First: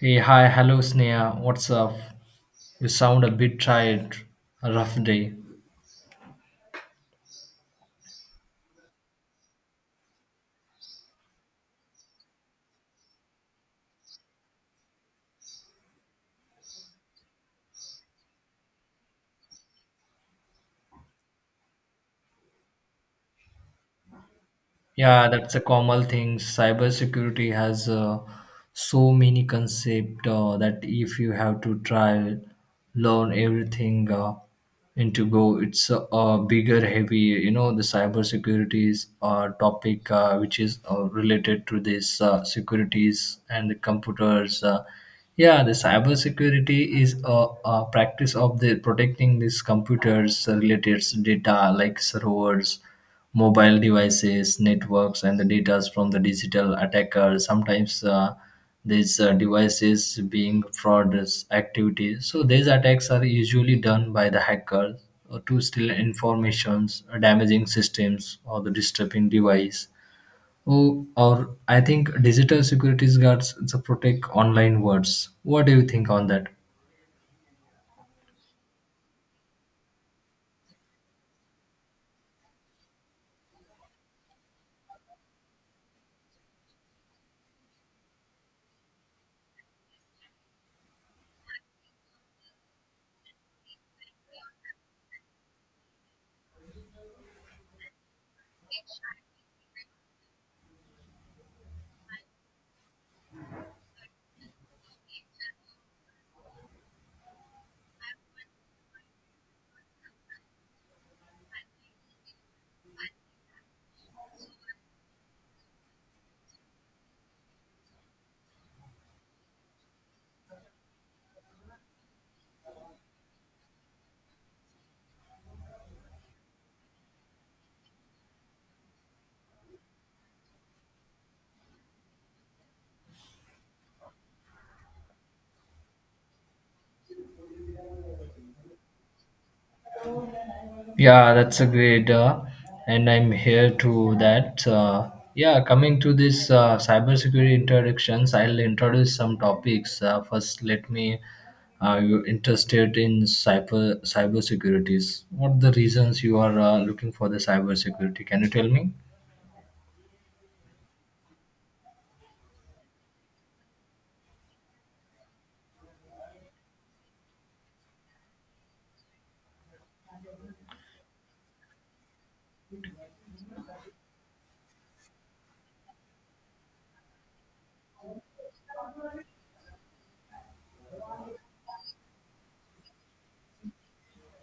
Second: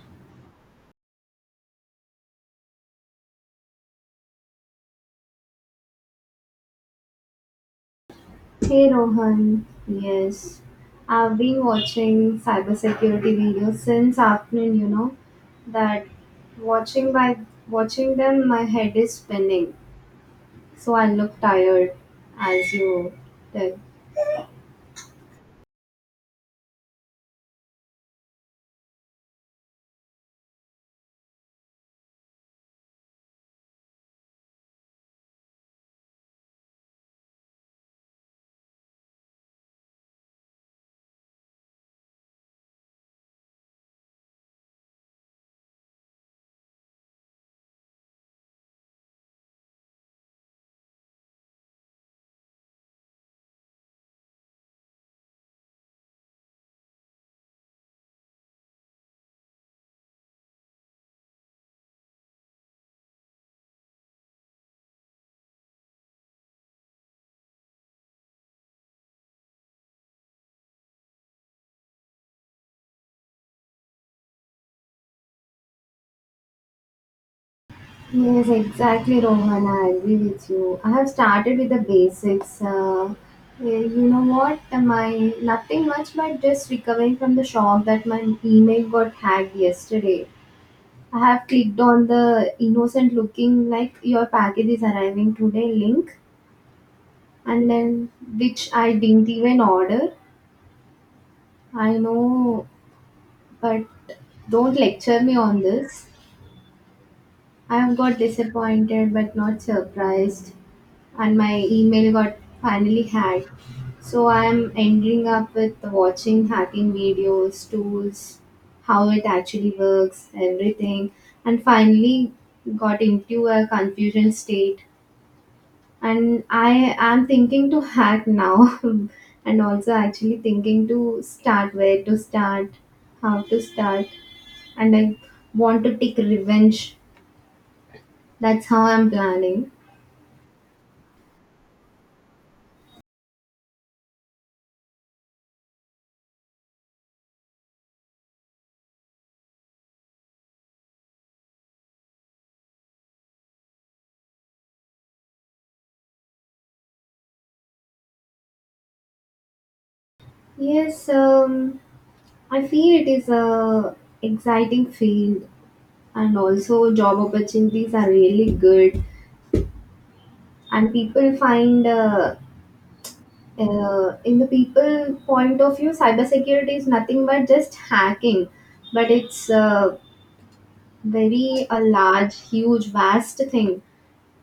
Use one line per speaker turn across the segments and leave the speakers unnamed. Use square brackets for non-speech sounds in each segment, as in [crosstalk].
Hey, hi, hello, Sneha. What's up? You sound a bit tired. A rough day.
Hey Rohan, yes, I've been watching cybersecurity videos since afternoon, that watching by watching them my head is spinning. So I look tired as you tell.
Yeah, that's a common thing. Cybersecurity has so many concept that if you have to try learn everything into go, it's a bigger heavy. You know, the cybersecurity is a topic which is related to this securities and the computers. Yeah, the cybersecurity is a practice of the protecting these computers related data like servers mobile devices, networks, and the data from the digital attacker. Sometimes these devices being fraud activities. So these attacks are usually done by the hackers to steal informations, damaging systems, or the disturbing device. Oh, or I think digital security guards to protect online words. What do you think on that?
Yes, exactly Rohan, I agree with you. I have started with the basics. You know what? My nothing much but just recovering from the shock that my email got hacked yesterday. I have clicked on the innocent looking like your package is arriving today link and then which I didn't even order. I know, but don't lecture me on this. I have got disappointed but not surprised, and my email got finally hacked. So I am ending up with watching hacking videos, tools, how it actually works, everything, and finally got into a confusion state, and I am thinking to hack now, [laughs] and also actually thinking to start where to start, how to start, and I want to take revenge. That's how I'm planning.
Yeah, that's a great, and I'm here to that. Yeah, coming to this cybersecurity introductions, I'll introduce some topics. First, let me. Are you interested in cybersecurities? What the reasons you are looking for the cybersecurity? Can you tell me?
Yes, I feel it is a exciting field, and also job opportunities are really good, and people find. In the people point of view cybersecurity is nothing but just hacking, but it's very a large, huge, vast thing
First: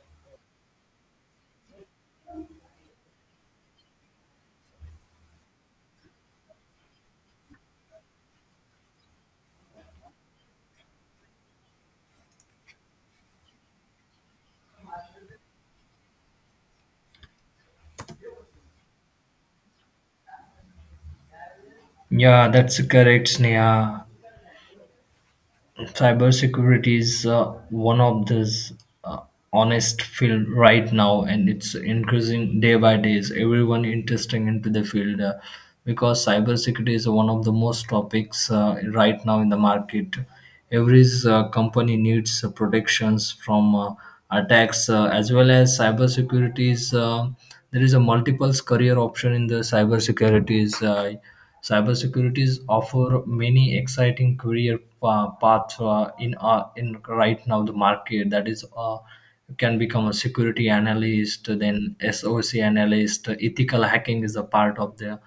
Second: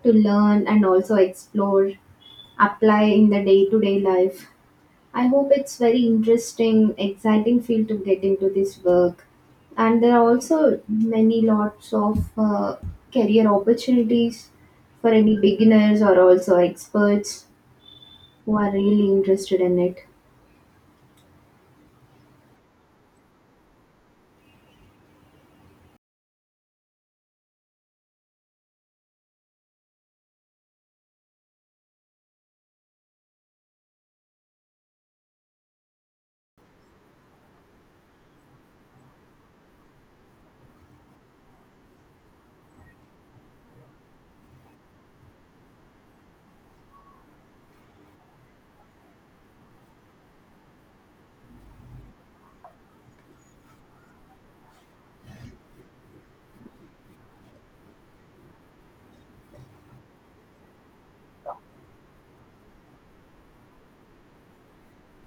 to learn and also explore, apply in the day to day life. I hope it's very interesting, exciting field to get into this work. And there are also many lots of career opportunities for any beginners or also experts who are really interested in it.
Yeah, that's correct, Sneha. Cybersecurity is one of those uh, honest field right now, and it's increasing day by day. Is everyone interesting into the field because cybersecurity is one of the most topics right now in the market? Every company needs protections from attacks as well as cybersecurity is there is a multiple career option in the cybersecurity is cybersecurities offer many exciting career paths in right now the market. That is you can become a security analyst, then SOC analyst. Ethical hacking is a part of there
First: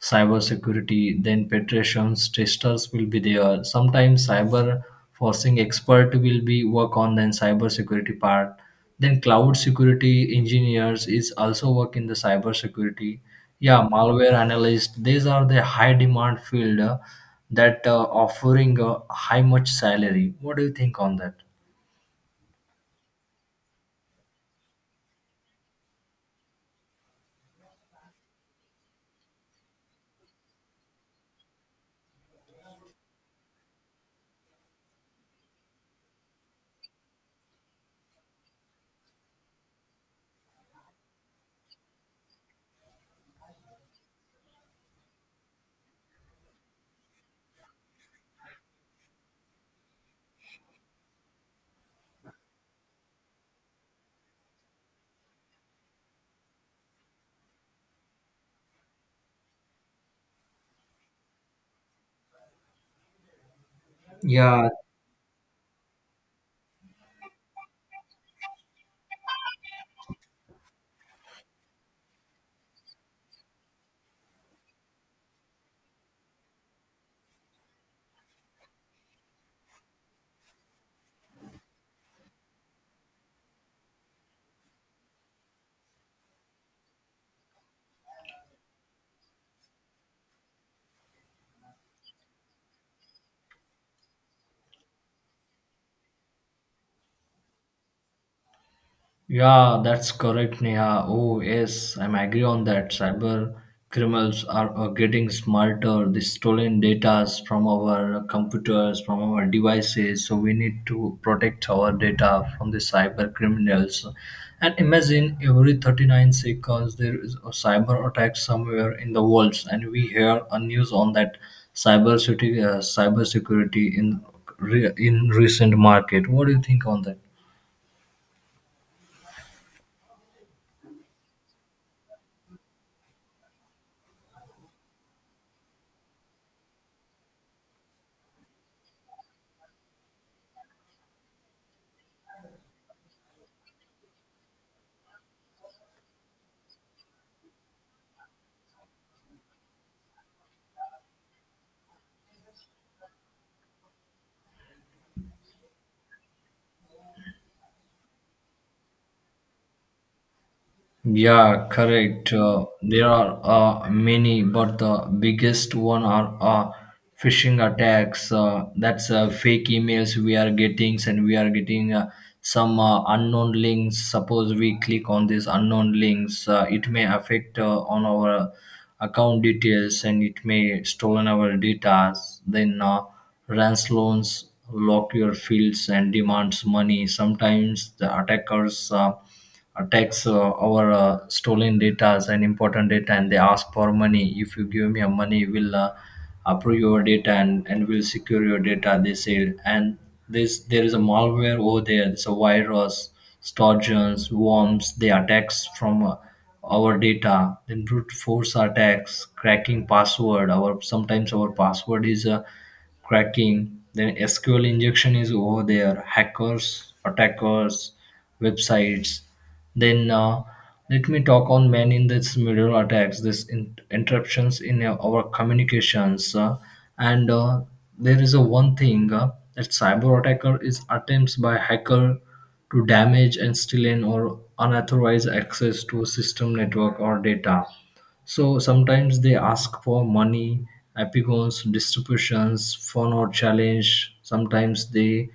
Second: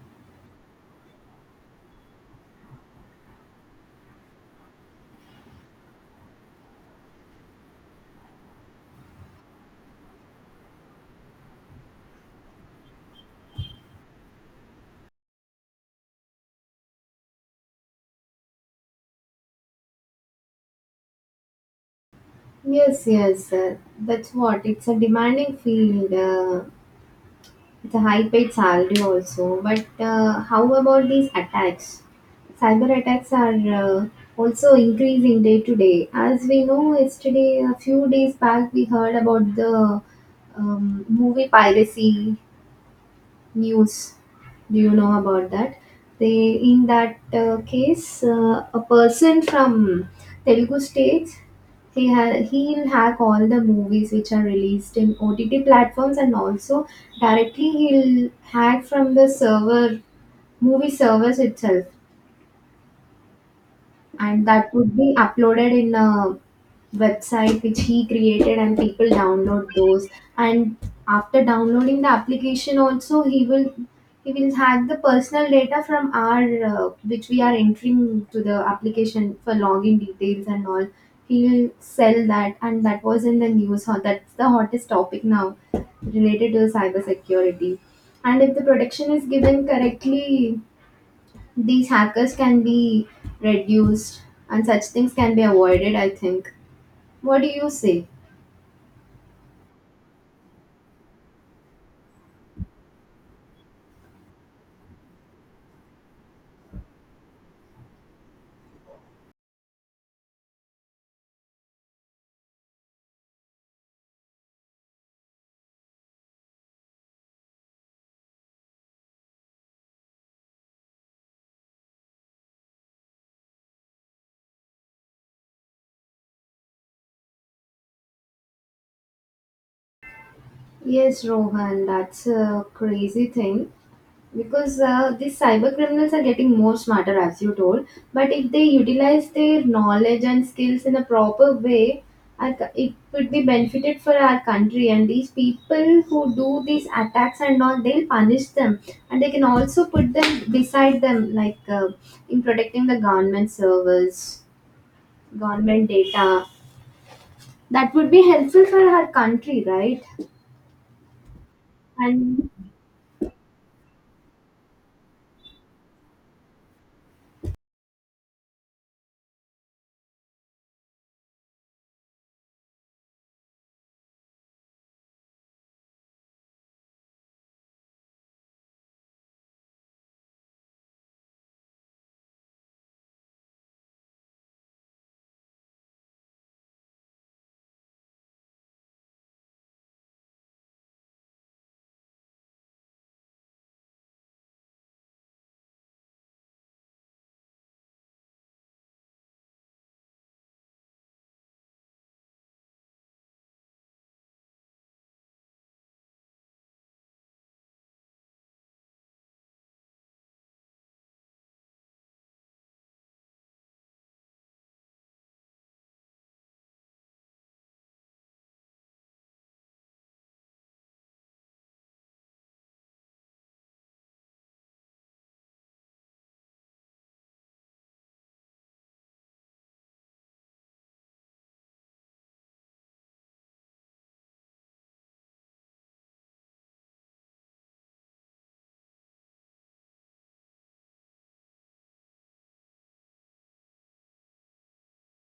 cybersecurity, then petrations, testers will be there. Sometimes cyber forcing expert will be work on then cyber security part. Then cloud security engineers is also work in the cyber security. Yeah, malware analyst. These are the high demand field that offering a high much salary. What do you think on that?
Yes, yes, that's what, it's a demanding field. It's a high paid salary also. But how about these attacks? Cyber attacks are also increasing day to day. As we know, yesterday, a few days back, we heard about the movie piracy news. Do you know about that? They, in that case, a person from Telugu states, he'll hack all the movies which are released in OTT platforms, and also directly he'll hack from the server, movie servers itself, and
Yeah,
that would be uploaded in a website which he created, and people download those, and after downloading the application also, he will hack the personal data from our, which we are entering to the application for login details and all, he'll sell that, and that was in the news. That's the hottest topic now related to cyber security, and if the protection is given correctly these hackers can be reduced, and such things can be avoided, I think. What do you say?
yeah, that's correct, Neha. Oh, yes, I'm agree on that. Cyber criminals are getting smarter. They stolen data from our computers, from our devices. So we need to protect our data from the cyber criminals. And imagine every 39 seconds there is a cyber attack somewhere in the world, and we hear a news on that cyber security, in recent market. What do you think on that?
Yes, Rohan, that's a crazy thing, because these cyber criminals are getting more smarter as you told, but if they utilize their knowledge and skills in a proper way, it would be benefited for our country, and these people who do these attacks and all, they'll punish them, and they can also put them beside them, like in protecting the government servers, government data. That would be helpful for her country, right?
Yeah, correct.
And
There are many, but the biggest one are phishing attacks. That's fake emails we are getting, and we are getting some unknown links. Suppose we click on these unknown links, it may affect on our account details, and it may stolen our data. Then loans lock your fields and demands money. Sometimes the attackers. Attacks our stolen data and important data, and they ask for money. If you give me a money, we'll approve your data, and will secure your data, they say. And this, there is a malware over there. It's a virus, sturgeons, worms. They attacks from our data. Then brute force attacks cracking password, our sometimes our password is cracking. Then SQL injection is over there, hackers attackers websites. Then let me talk on man in this middle attacks, this interruptions in our communications. And there is a one thing that cyber attacker is attempts by hacker to damage and steal in or unauthorized access to a system network or data. So sometimes they ask for money, epigons, distributions, fun or challenge. Sometimes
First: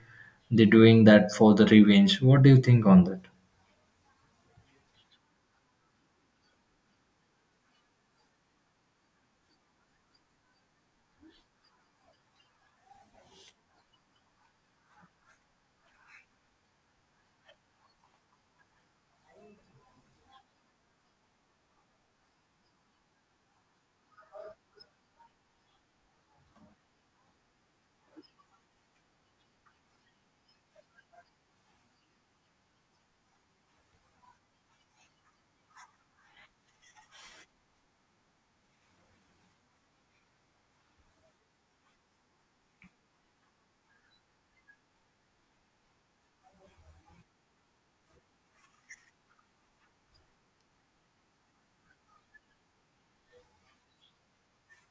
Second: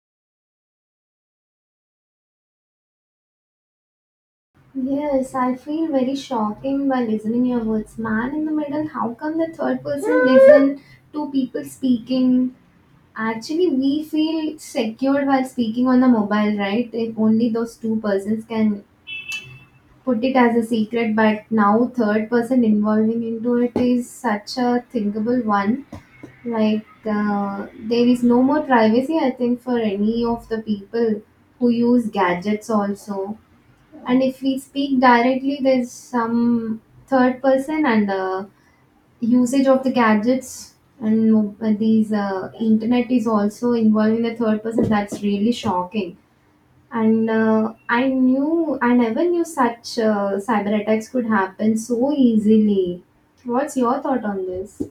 they doing that for the revenge. What do you think on that?
yes, I feel very shocking by listening your words. Man in the middle, how come the third person [laughs] listen to people speaking? Actually, we feel secured while speaking on the mobile, right? If only those two persons can put it as a secret, but now third person involving into it is such a thinkable one. Like, there is no more privacy, I think, for any of the people who use gadgets also. And if we speak directly, there's some third person, and usage of the gadgets and these internet is also involving the third person. That's really shocking. And I never knew such cyber attacks could happen so easily. What's your thought on this?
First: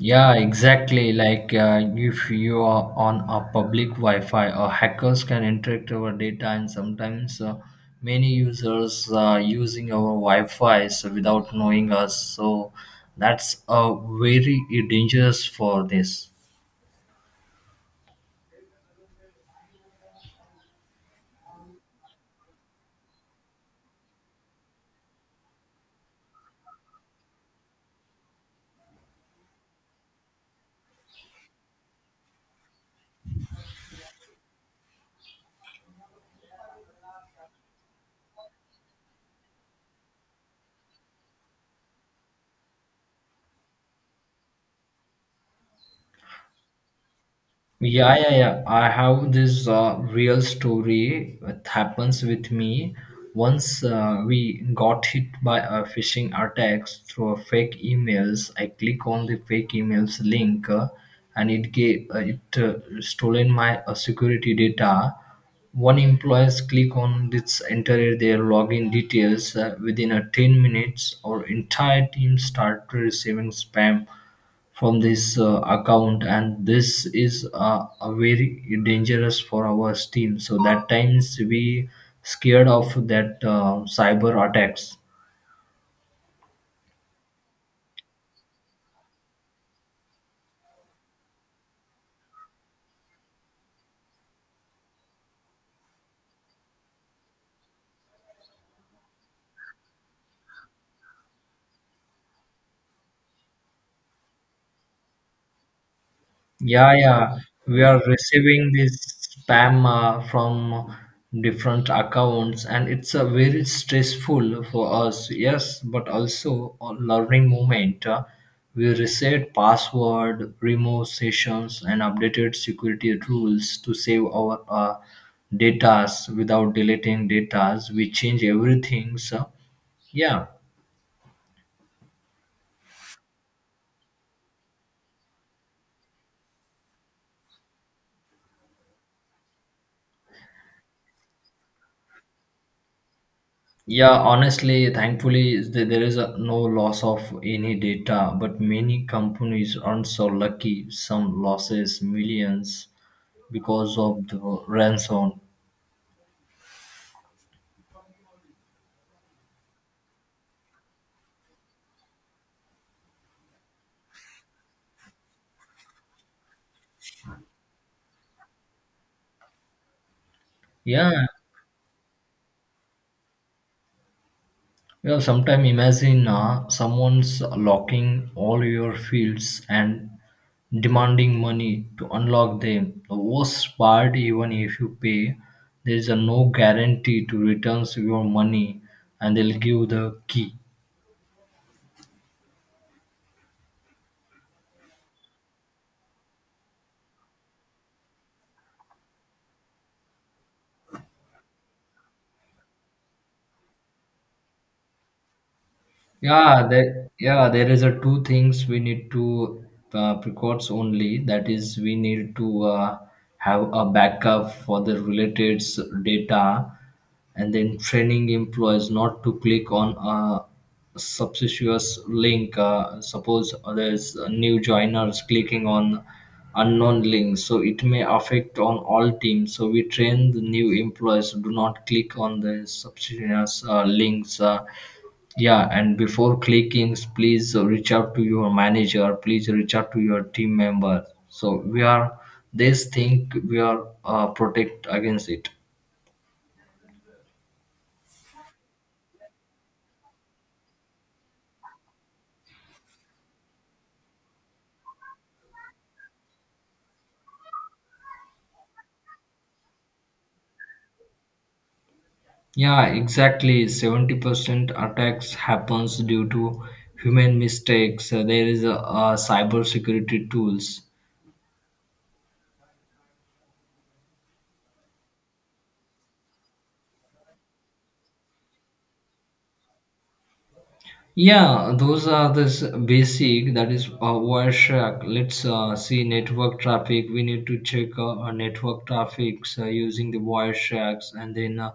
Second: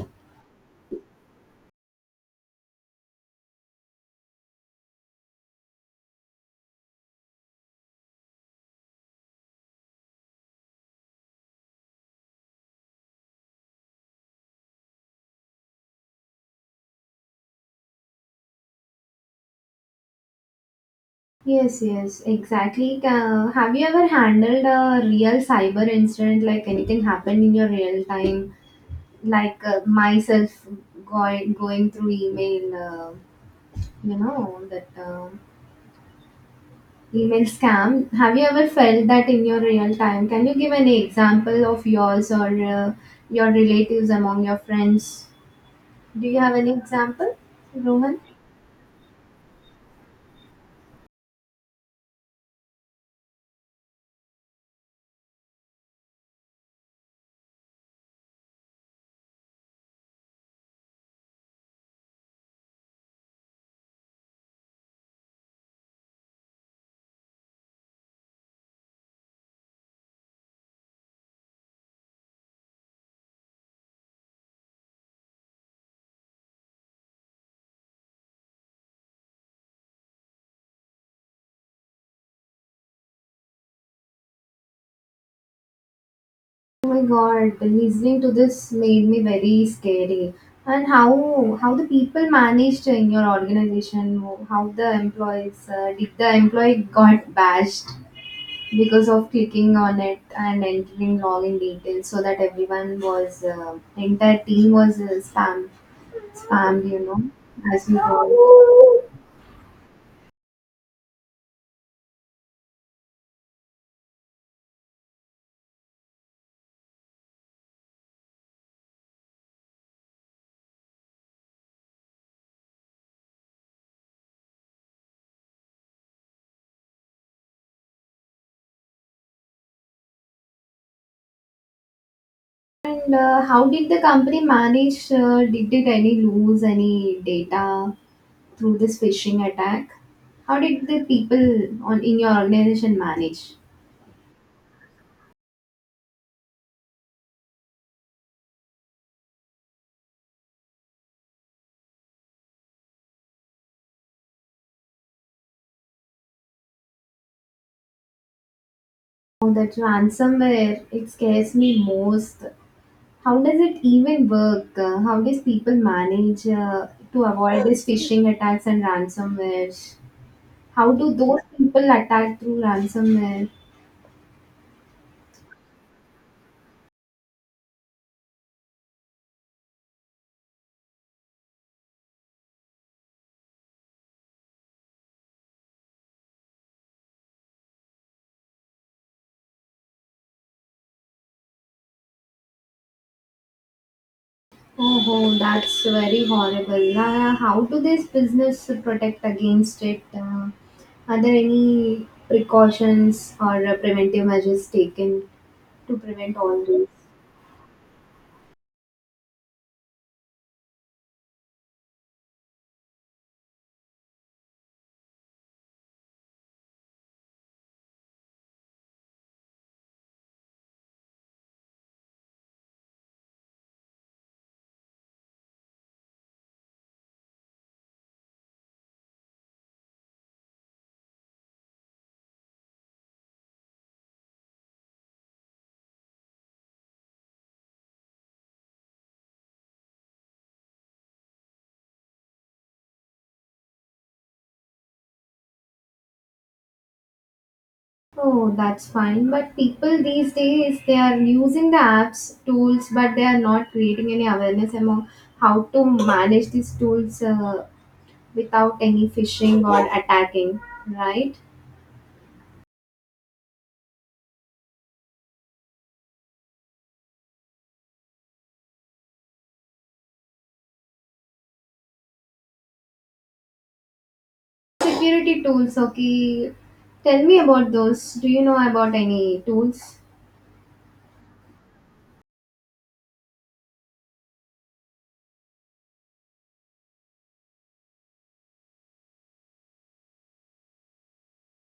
Yeah, exactly. Like if you are on a public Wi-Fi, hackers can interact our data, and sometimes many users using our Wi-Fi so without knowing us. So that's very dangerous for this.
Yes, yes, exactly. Ca have you ever handled a real cyber incident, like anything happened in your real time, like myself going through email, that email scam? Have you ever felt that in your real time? Can you give an example of yours, or your relatives among your friends? Do you have any example,
Yeah,
Rohan?
yeah, yeah. I have this real story that happens with me. Once we got hit by a phishing attacks through a fake emails. I click on the fake emails link, and it stolen my security data. One employees click on this, enter their login details within a 10 minutes. Our entire team started receiving spam from this account, and this is a very dangerous for our team. So that times we scared of that cyber attacks.
Oh my God, listening to this made me very scary. And how the people managed in your organization? How the employees did the employee got bashed because of clicking on it and entering login details, so that everyone was the entire team was spammed,
Yeah, yeah. We
as we
are receiving this
call.
spam from different accounts, and it's a very stressful for us. Yes, but also a learning moment. We reset password, remove sessions, and updated security rules to save our datas without deleting datas. We change everything. So, yeah.
And how did the company manage? Did it any lose any data through this phishing attack? How did the people on in your organization manage?
Yeah, honestly, thankfully, there is a, no loss of any data, but many companies aren't so lucky. Some losses millions because of the ransom.
Oh, that ransomware, it scares me most. How does it even work? How does people manage to avoid these phishing attacks and ransomware? How do
Yeah,
those people attack through ransomware?
you know, sometimes imagine someone's locking all your fields and demanding money to unlock them. The worst part, even if you pay, there is a no guarantee to returns your money, and they'll give the key.
Oh, that's very horrible. How do this business protect against it? Are there any precautions or preventive measures taken to prevent all
Yeah,
this?
that yeah, there is a two things we need to precautions only. That is, we need to have a backup for the related data, and then training employees not to click on a suspicious link. Suppose there's a new joiners clicking on unknown links, so it may affect on all teams. So we train the new employees do not click on the subsidiaries links. Yeah, and before clicking, please reach out to your manager, please reach out to your team member. So we are this thing, we are protect against it.
Oh, that's fine. But people these days, they are using the apps tools, but they are not creating any awareness among how to manage these tools without any phishing or attacking, right?
Yeah, exactly, 70% attacks happens due to human mistakes. There is a cyber security tools.
Security tools, okay. Tell me about those. Do you know about any tools?
Yeah, those are the basic. That is Wireshark. Let's see network traffic. We need to check our network traffics using the Wiresharks, and then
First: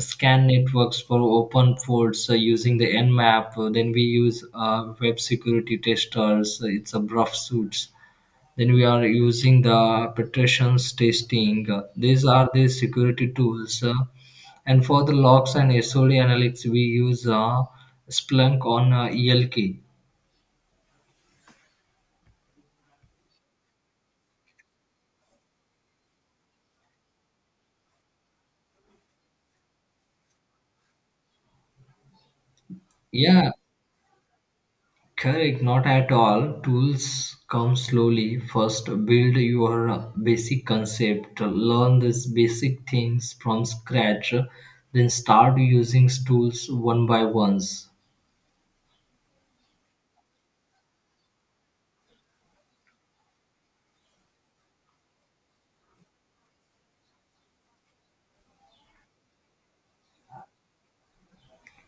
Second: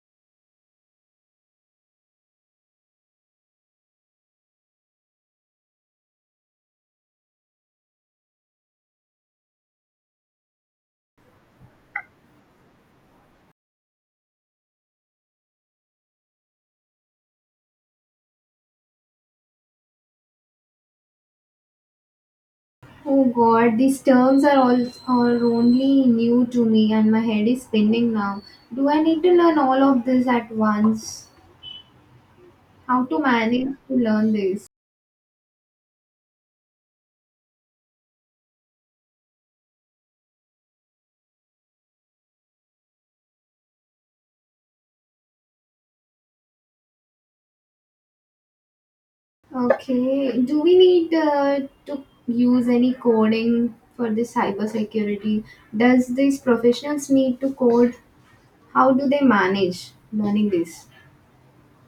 scan networks for open ports using the Nmap. Then we use web security testers. It's a rough suits. Then we are using the penetrations testing. These are the security tools. And for the logs and SOD analytics, we use Splunk on ELK.
Oh God, these terms are only new to me, and my head is spinning now. Do I need to learn all of this at once? How to
Yeah,
manage to learn this?
correct. Not at all. Tools come slowly. First, build your basic concept. Learn these basic things from scratch. Then start using tools one by ones.
Okay, do we need to use any coding for this cybersecurity? Does these professionals need to code? How do they manage learning this?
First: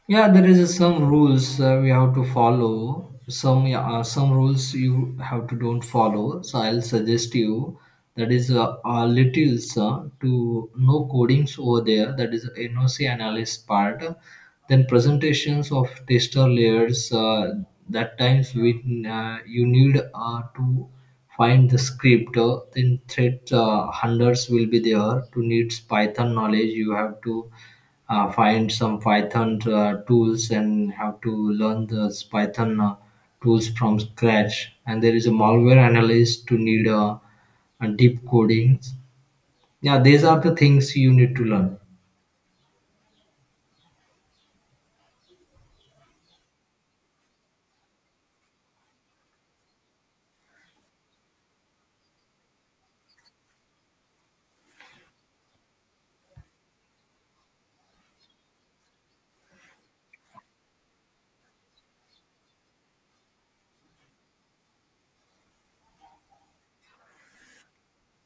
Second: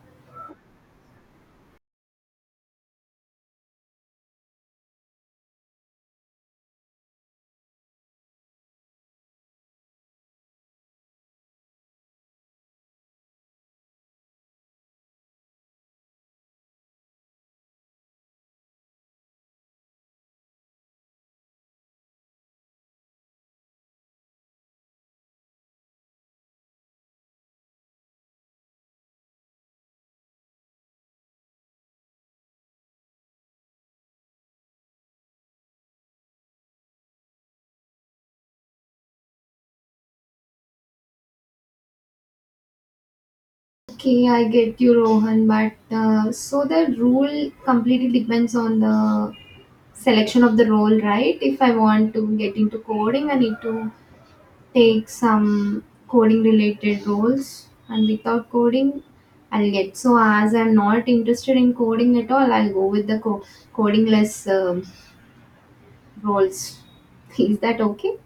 Yeah, there is some rules we have to follow. Some yeah, some rules you have to don't follow. So I'll suggest you that is little to no codings over there. That is NOC analyst part. Then presentations of tester layers. That times when you need to find the script. Then thread hundreds will be there to needs Python knowledge. You have to find some Python tools and have to learn those Python tools from scratch. And there is a malware analyst to need deep codings. Yeah, these are the things you need to learn.
Okay, I get you, Rohan, but so the rule completely depends on the selection of the role, right? If I want to get into coding, I need to take some coding related roles, and without coding, I'll get. So, as I'm not interested in coding at all, I'll go with the coding less roles. [laughs] Is that okay?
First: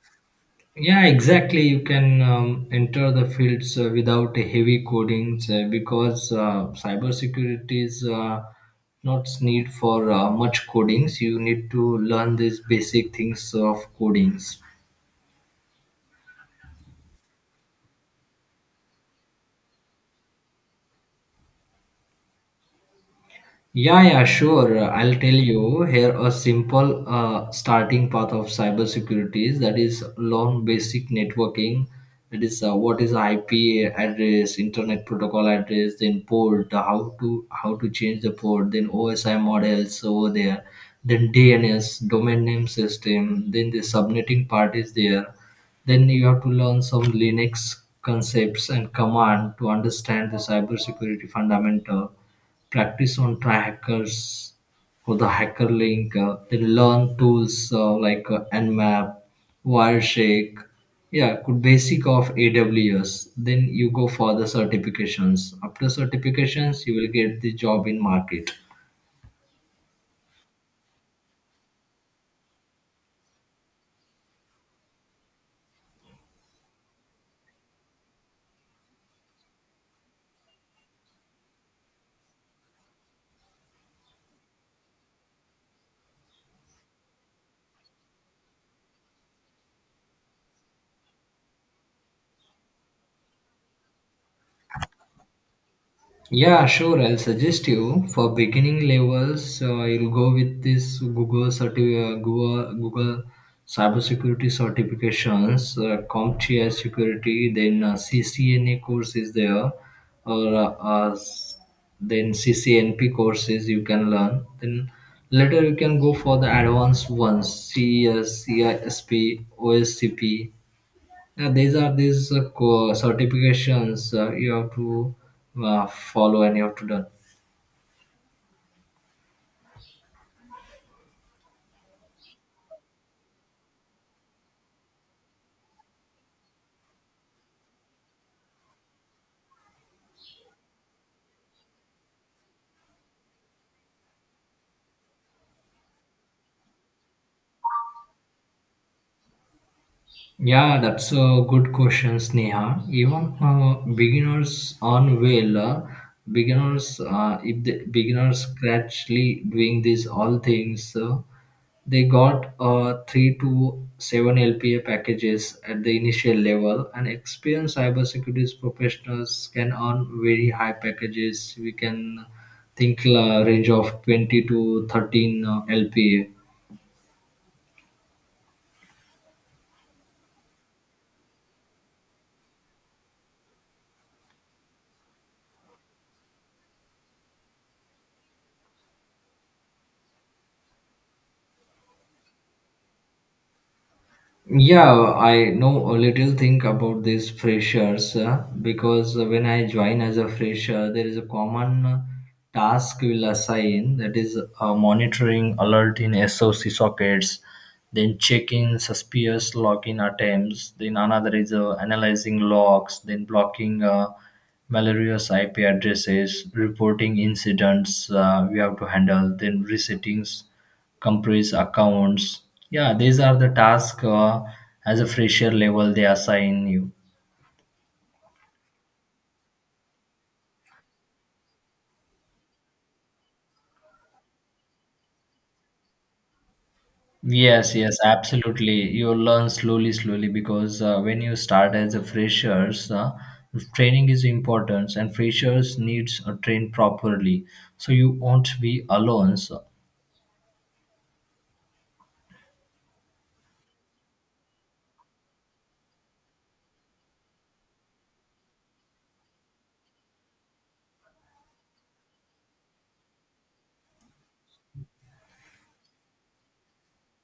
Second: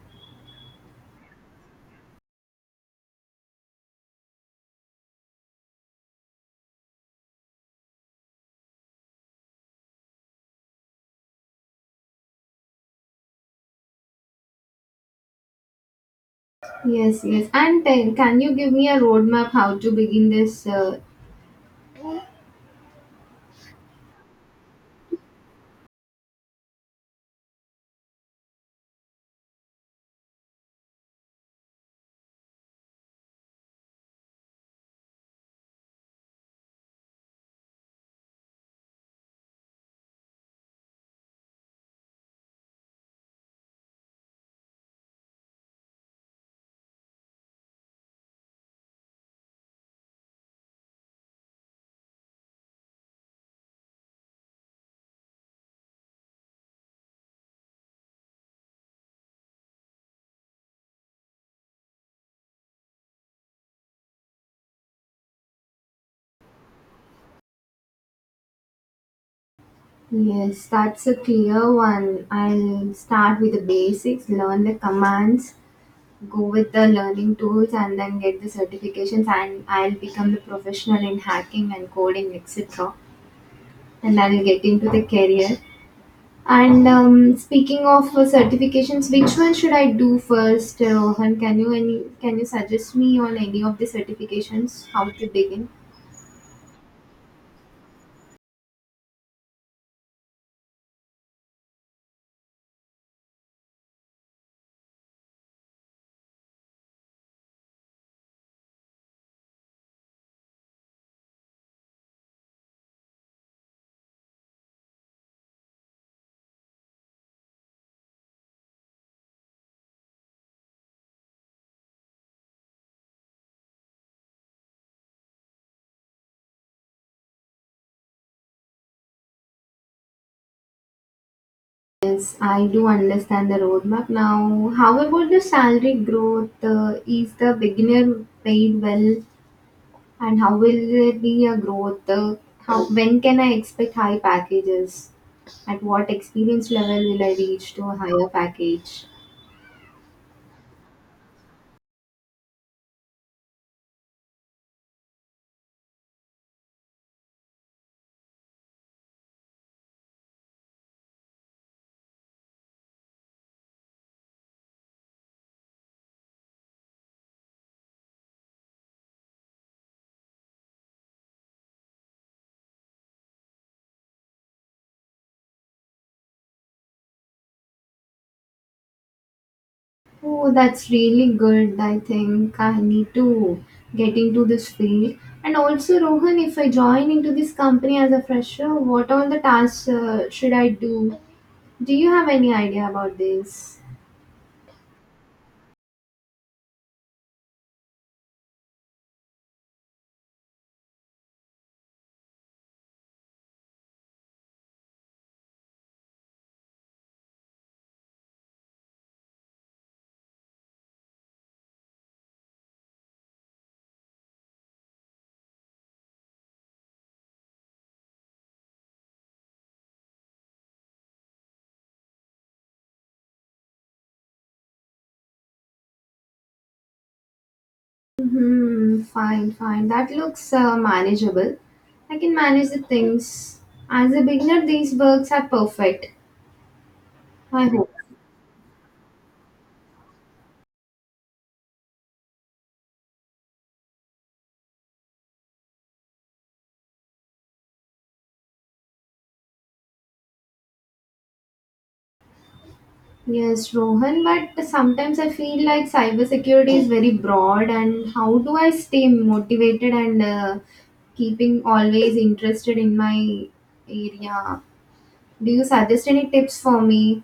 Yeah, exactly. You can enter the fields without a heavy codings because cybersecurity is not need for much codings. You need to learn these basic things of codings.
Yes, yes. And then, can you give me a roadmap how to begin this.
Yeah, yeah, sure. I'll tell you here a simple starting path of cybersecurity is that is long basic networking. That is what is IP address, internet protocol address, then port, how to change the port, then OSI models over there, then DNS domain name system, then the subnetting part is there. Then you have to learn some Linux concepts and command to understand the cybersecurity fundamental, practice on try hackers for the hacker link, then learn tools like Nmap, Wireshake. Yeah, could basic of AWS, then you go for the certifications. After certifications, you will get the job in market.
Yes, that's a clear one. I'll start with the basics, learn the commands, go with the learning tools, and then get the certifications. And I'll become the professional in hacking and coding, etc. And I'll get into the career. And speaking of certifications, which one should I do first, Rohan? Can you suggest me on any of the certifications how to begin?
Yeah, sure. I'll suggest you for beginning levels. You'll go with this Google Google cybersecurity certifications, CompTIA security, then CCNA course is there, or then CCNP courses you can learn. Then later you can go for the advanced ones, CES, CISP, OSCP. These are these certifications you have to follow and you have to learn.
Yes, I do understand the roadmap now. How about the salary growth? Is the beginner paid well, and how will there be a growth? How when can I expect high packages? At what experience level will I reach to a higher package?
Yeah, that's a good question, Sneha. Even beginners on well, beginners if the beginners gradually doing these all things, they got three to seven LPA packages at the initial level, and experienced cybersecurity professionals can earn very high packages. We can think range of 20 to 13 LPA.
Oh, that's really good. I think I need to get into this field. And also, Rohan, if I join into this company as a fresher, what all the tasks should I do? Do you have any idea about this?
Yeah, I know a little thing about these freshers because when I join as a fresher, there is a common task we'll assign. That is monitoring alert in SOC sockets, then checking suspicious login attempts, then another is analyzing logs, then blocking malicious IP addresses, reporting incidents we have to handle, then resettings compress accounts. Yeah, these are the tasks as a fresher level they assign you.
Hmm, fine, fine. That looks manageable. I can manage the things. As a beginner, these works are perfect. I
Yes,
hope.
yes, absolutely. You learn slowly, slowly because when you start as a freshers, training is important, and freshers needs a train properly. So you won't be alone. So,
Yes, Rohan, but sometimes I feel like cybersecurity is very broad, and how do I stay motivated and keeping always interested in my area? Do you suggest any tips for me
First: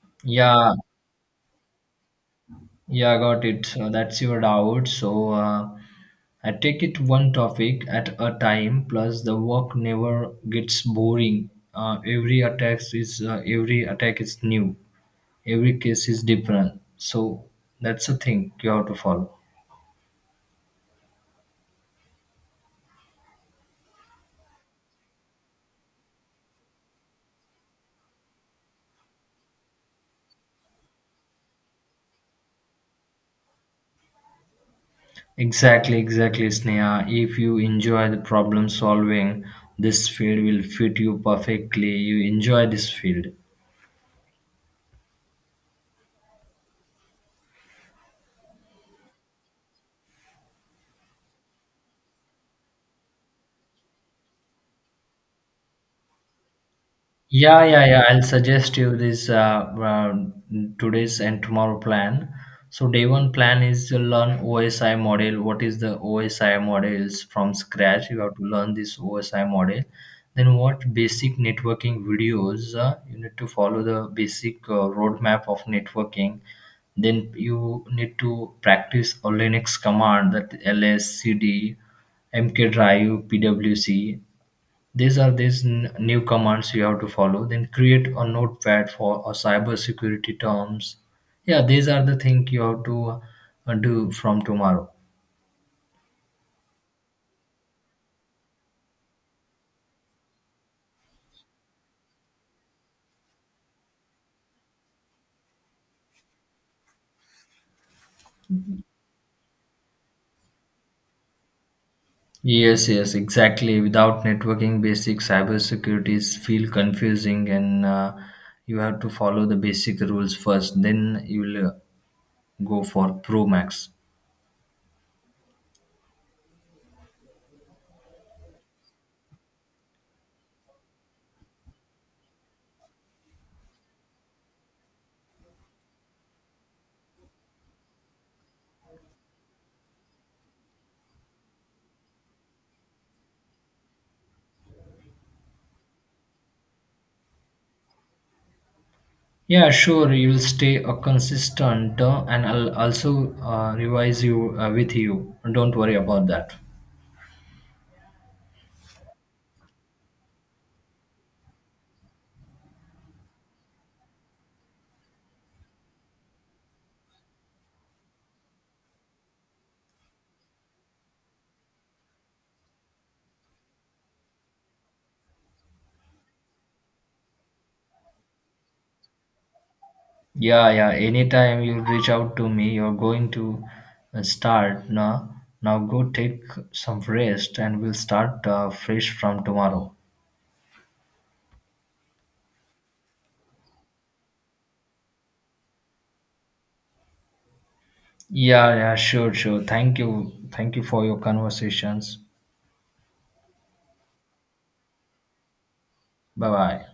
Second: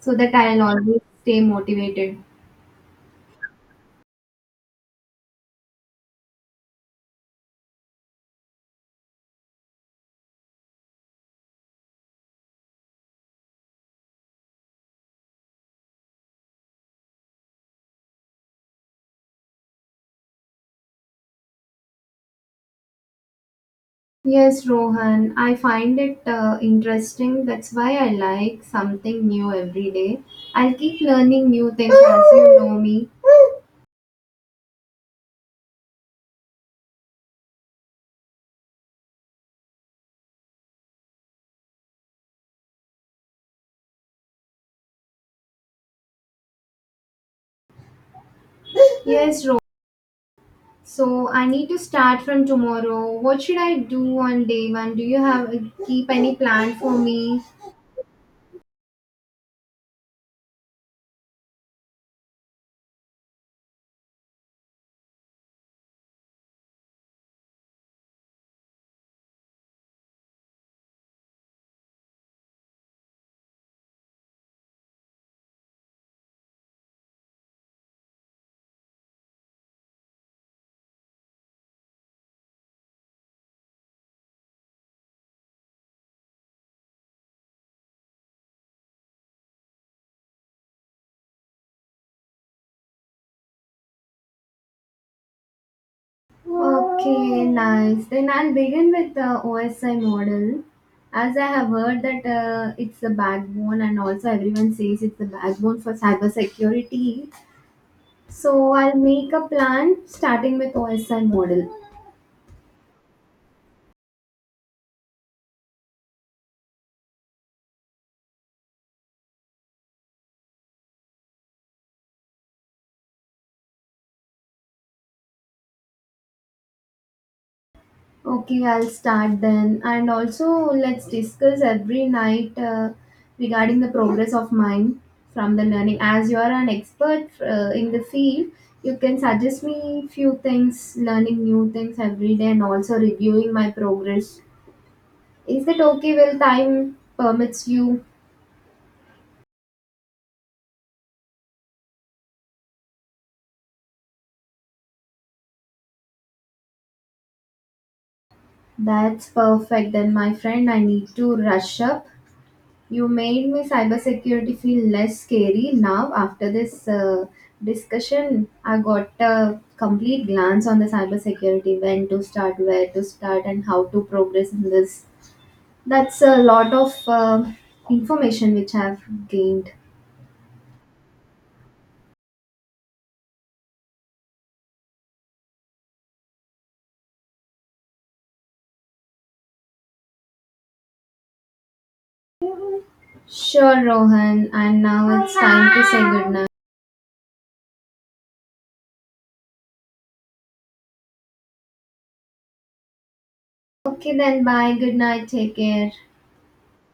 so that I'll
yeah.
always stay motivated?
Yeah, got it. So that's your doubt. So I take it one topic at a time. Plus, the work never gets boring. Every attack is new. Every case is different. So that's a thing you have to follow.
Yes, Rohan, I find it interesting. That's why I like something new every day. I'll keep learning new things, as you know me.
Exactly, exactly, Sneha. If you enjoy the problem solving, this field will fit you perfectly. You enjoy this field.
Yes, Rohan. So I need to start from tomorrow. What should I do on day one? Do you have keep any plan for me?
Yeah, yeah, yeah. I'll suggest you this uh, today's and tomorrow plan. So day one plan is to learn OSI model. What is the OSI models from scratch? You have to learn this OSI model. Then watch basic networking videos. You need to follow the basic roadmap of networking. Then you need to practice a Linux command. That ls, cd, mkdiv, pwc, these are these new commands you have to follow. Then create a notepad for a cyber security terms. Yeah, these are the thing you have to do from tomorrow.
Okay, nice. Then I'll begin with the OSI model. As I have heard that it's the backbone, and also everyone says it's the backbone for cybersecurity. So I'll make a plan starting with OSI model.
Yes, yes, exactly. Without networking, basic cyber securities feel confusing, and you have to follow the basic rules first. Then you will go for Pro Max.
Okay, I'll start then. And also, let's discuss every night regarding the progress of mine from the learning. As you are an expert in the field, you can suggest me few things, learning new things every day, and also reviewing my progress. Is that okay? Will time permits you?
Yeah, sure. You will stay a consistent, and I'll also revise you with you. Don't worry about that.
That's perfect. Then, my friend, I need to rush up. You made me cybersecurity feel less scary now after this discussion. I got a complete glance on the cybersecurity when to start, where to start, and how to progress in this. That's a lot of information which I've gained.
Yeah, yeah. Anytime you reach out to me, you're going to start now. Now go take some rest, and we'll start fresh from tomorrow.
Sure, Rohan, and now it's time to say goodnight.
Yeah, yeah. Sure, sure. Thank you for your conversations.
Okay, then bye. Good night. Take care.
Bye, bye.